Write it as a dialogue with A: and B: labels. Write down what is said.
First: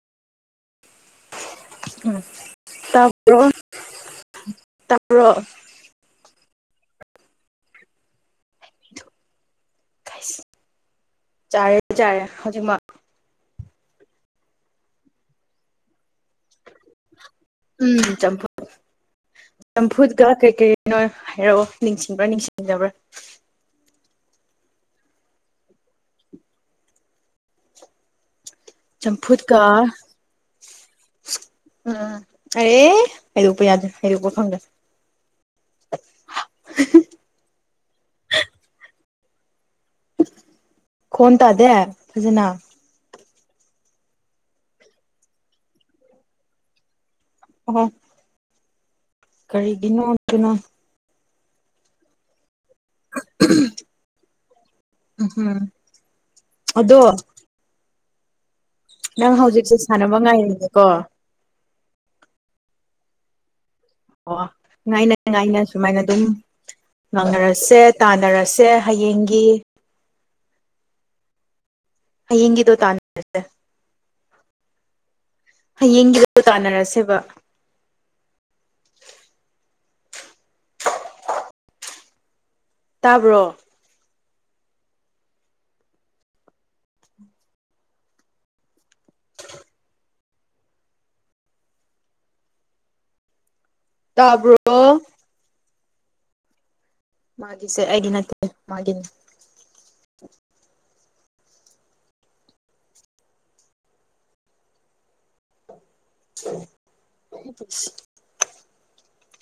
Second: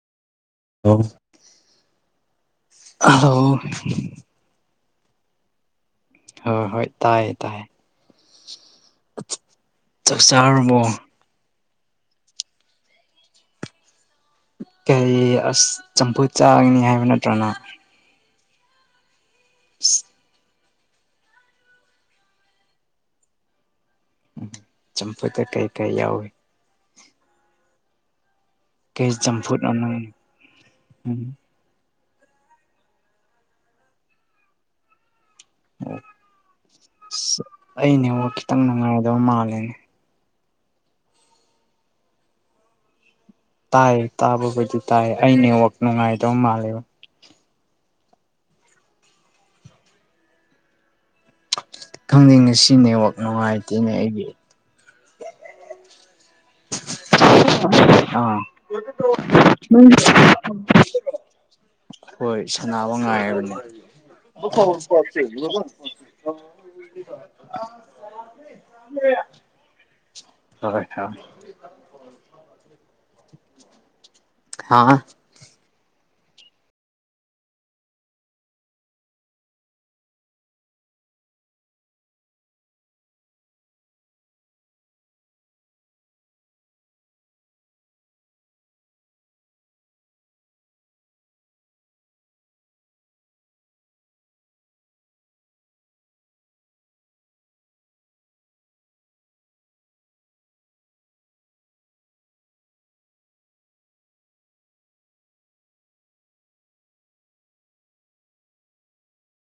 A: ꯎꯝ
B: hello
A: ꯇꯞꯄ꯭ꯔꯣ
B: ꯍꯣꯏ ꯍꯣꯏ ꯇꯥꯏꯌꯦ ꯇꯥꯏꯌꯦ ꯆꯥꯛ ꯆꯥꯔꯕꯣ
A: ꯆꯔꯦ ꯆꯥꯔꯦ ꯍꯧꯖꯤꯛꯃꯛ
B: ꯀꯩ ꯑꯁ ꯆꯝꯐꯨ ꯆꯥꯒꯅꯤ ꯍꯥꯏꯕ ꯅꯠꯇ꯭ꯔꯣ ꯅꯪ
A: ꯎꯝ ꯆꯝꯐꯨꯠ ꯆꯝꯐꯨꯠꯀ ꯀꯩ ꯀꯩ ꯀꯩꯅꯣ ꯍꯥꯏꯔꯛꯑꯣ ꯅꯤꯡꯁꯤꯡꯕ꯭ꯔꯥ ꯅꯤꯡꯁꯤꯡꯗꯥꯕ꯭ꯔꯥ
B: ꯎꯝ ꯆꯝꯐꯨꯠꯇ ꯀꯩ ꯀꯩ ꯌꯥꯎꯏꯤ ꯀꯩ
A: ꯆꯝꯐꯨꯠꯀꯥ
B: ꯆꯝꯐꯨꯠꯅꯣ ꯅꯪ ꯎꯝ
A: ꯎꯝ ꯑꯦꯔꯦ ꯍꯩꯔꯣꯛꯄ ꯌꯥꯗꯦ ꯍꯩꯔꯣꯛꯄ ꯐꯪꯗꯦ
B: ꯑꯣ ꯑꯁ ꯑꯩ ꯅꯦꯠꯋꯥꯛ ꯈꯤꯇꯪ ꯅꯨꯡꯉꯥꯏꯗꯕ ꯃꯥꯜꯂꯦ
A: ꯈꯣꯟ ꯇꯥꯗꯦ ꯐꯖꯅ
B: ꯇꯥꯏ ꯇꯥꯕꯕꯨꯗꯤ ꯇꯥꯏ ꯑꯩ ꯅꯦꯋꯥꯛ ꯅꯨꯡꯉꯥꯏꯗ ꯃꯥꯜꯂꯦꯕ
A: ꯑꯣ ꯀꯔꯤꯒꯤꯅꯣ ꯑꯗꯨꯅ
B: ꯈꯪꯗꯦ ꯉꯁꯤ ꯅꯦꯋꯥꯛ ꯅꯨꯡꯉꯥꯏꯇꯦꯅꯦ ꯑꯩꯒꯤ
A: ꯎꯝ ꯑꯗꯣ
B: ꯑꯥ
A: ꯅꯪ ꯍꯧꯖꯤꯛꯁꯦ ꯁꯥꯟꯅꯕ ꯉꯥꯏꯔꯤꯅꯦꯀꯣ
B: ꯍꯣꯏ ꯁꯥꯟꯅꯕ ꯉꯥꯏꯕꯅꯦ
A: ꯑꯣ ꯉꯥꯏꯅ ꯉꯥꯏꯅ ꯁꯨꯃꯥꯏꯅ ꯑꯗꯨꯝ ꯉꯥꯡꯅꯔꯁꯦ ꯇꯥꯟꯅꯔꯁꯦ ꯍꯌꯦꯡꯒꯤ
B: ꯍꯣꯏ
A: ꯍꯌꯦꯡꯒꯤꯗꯣ ꯇꯥꯟꯅꯔꯁꯦ
B: ꯍꯥꯥ
A: ꯍꯌꯦꯡꯒꯤꯗ ꯇꯥꯟꯅꯔꯁꯦꯕ ꯇꯥꯕ꯭ꯔꯣ ꯇꯥ꯭ꯔꯣ ꯑꯣ ꯃꯥꯒꯤꯁꯦ ꯑꯩꯒꯤ ꯅꯠꯇꯦ ꯃꯥꯒꯤꯅꯦ [unintelligible]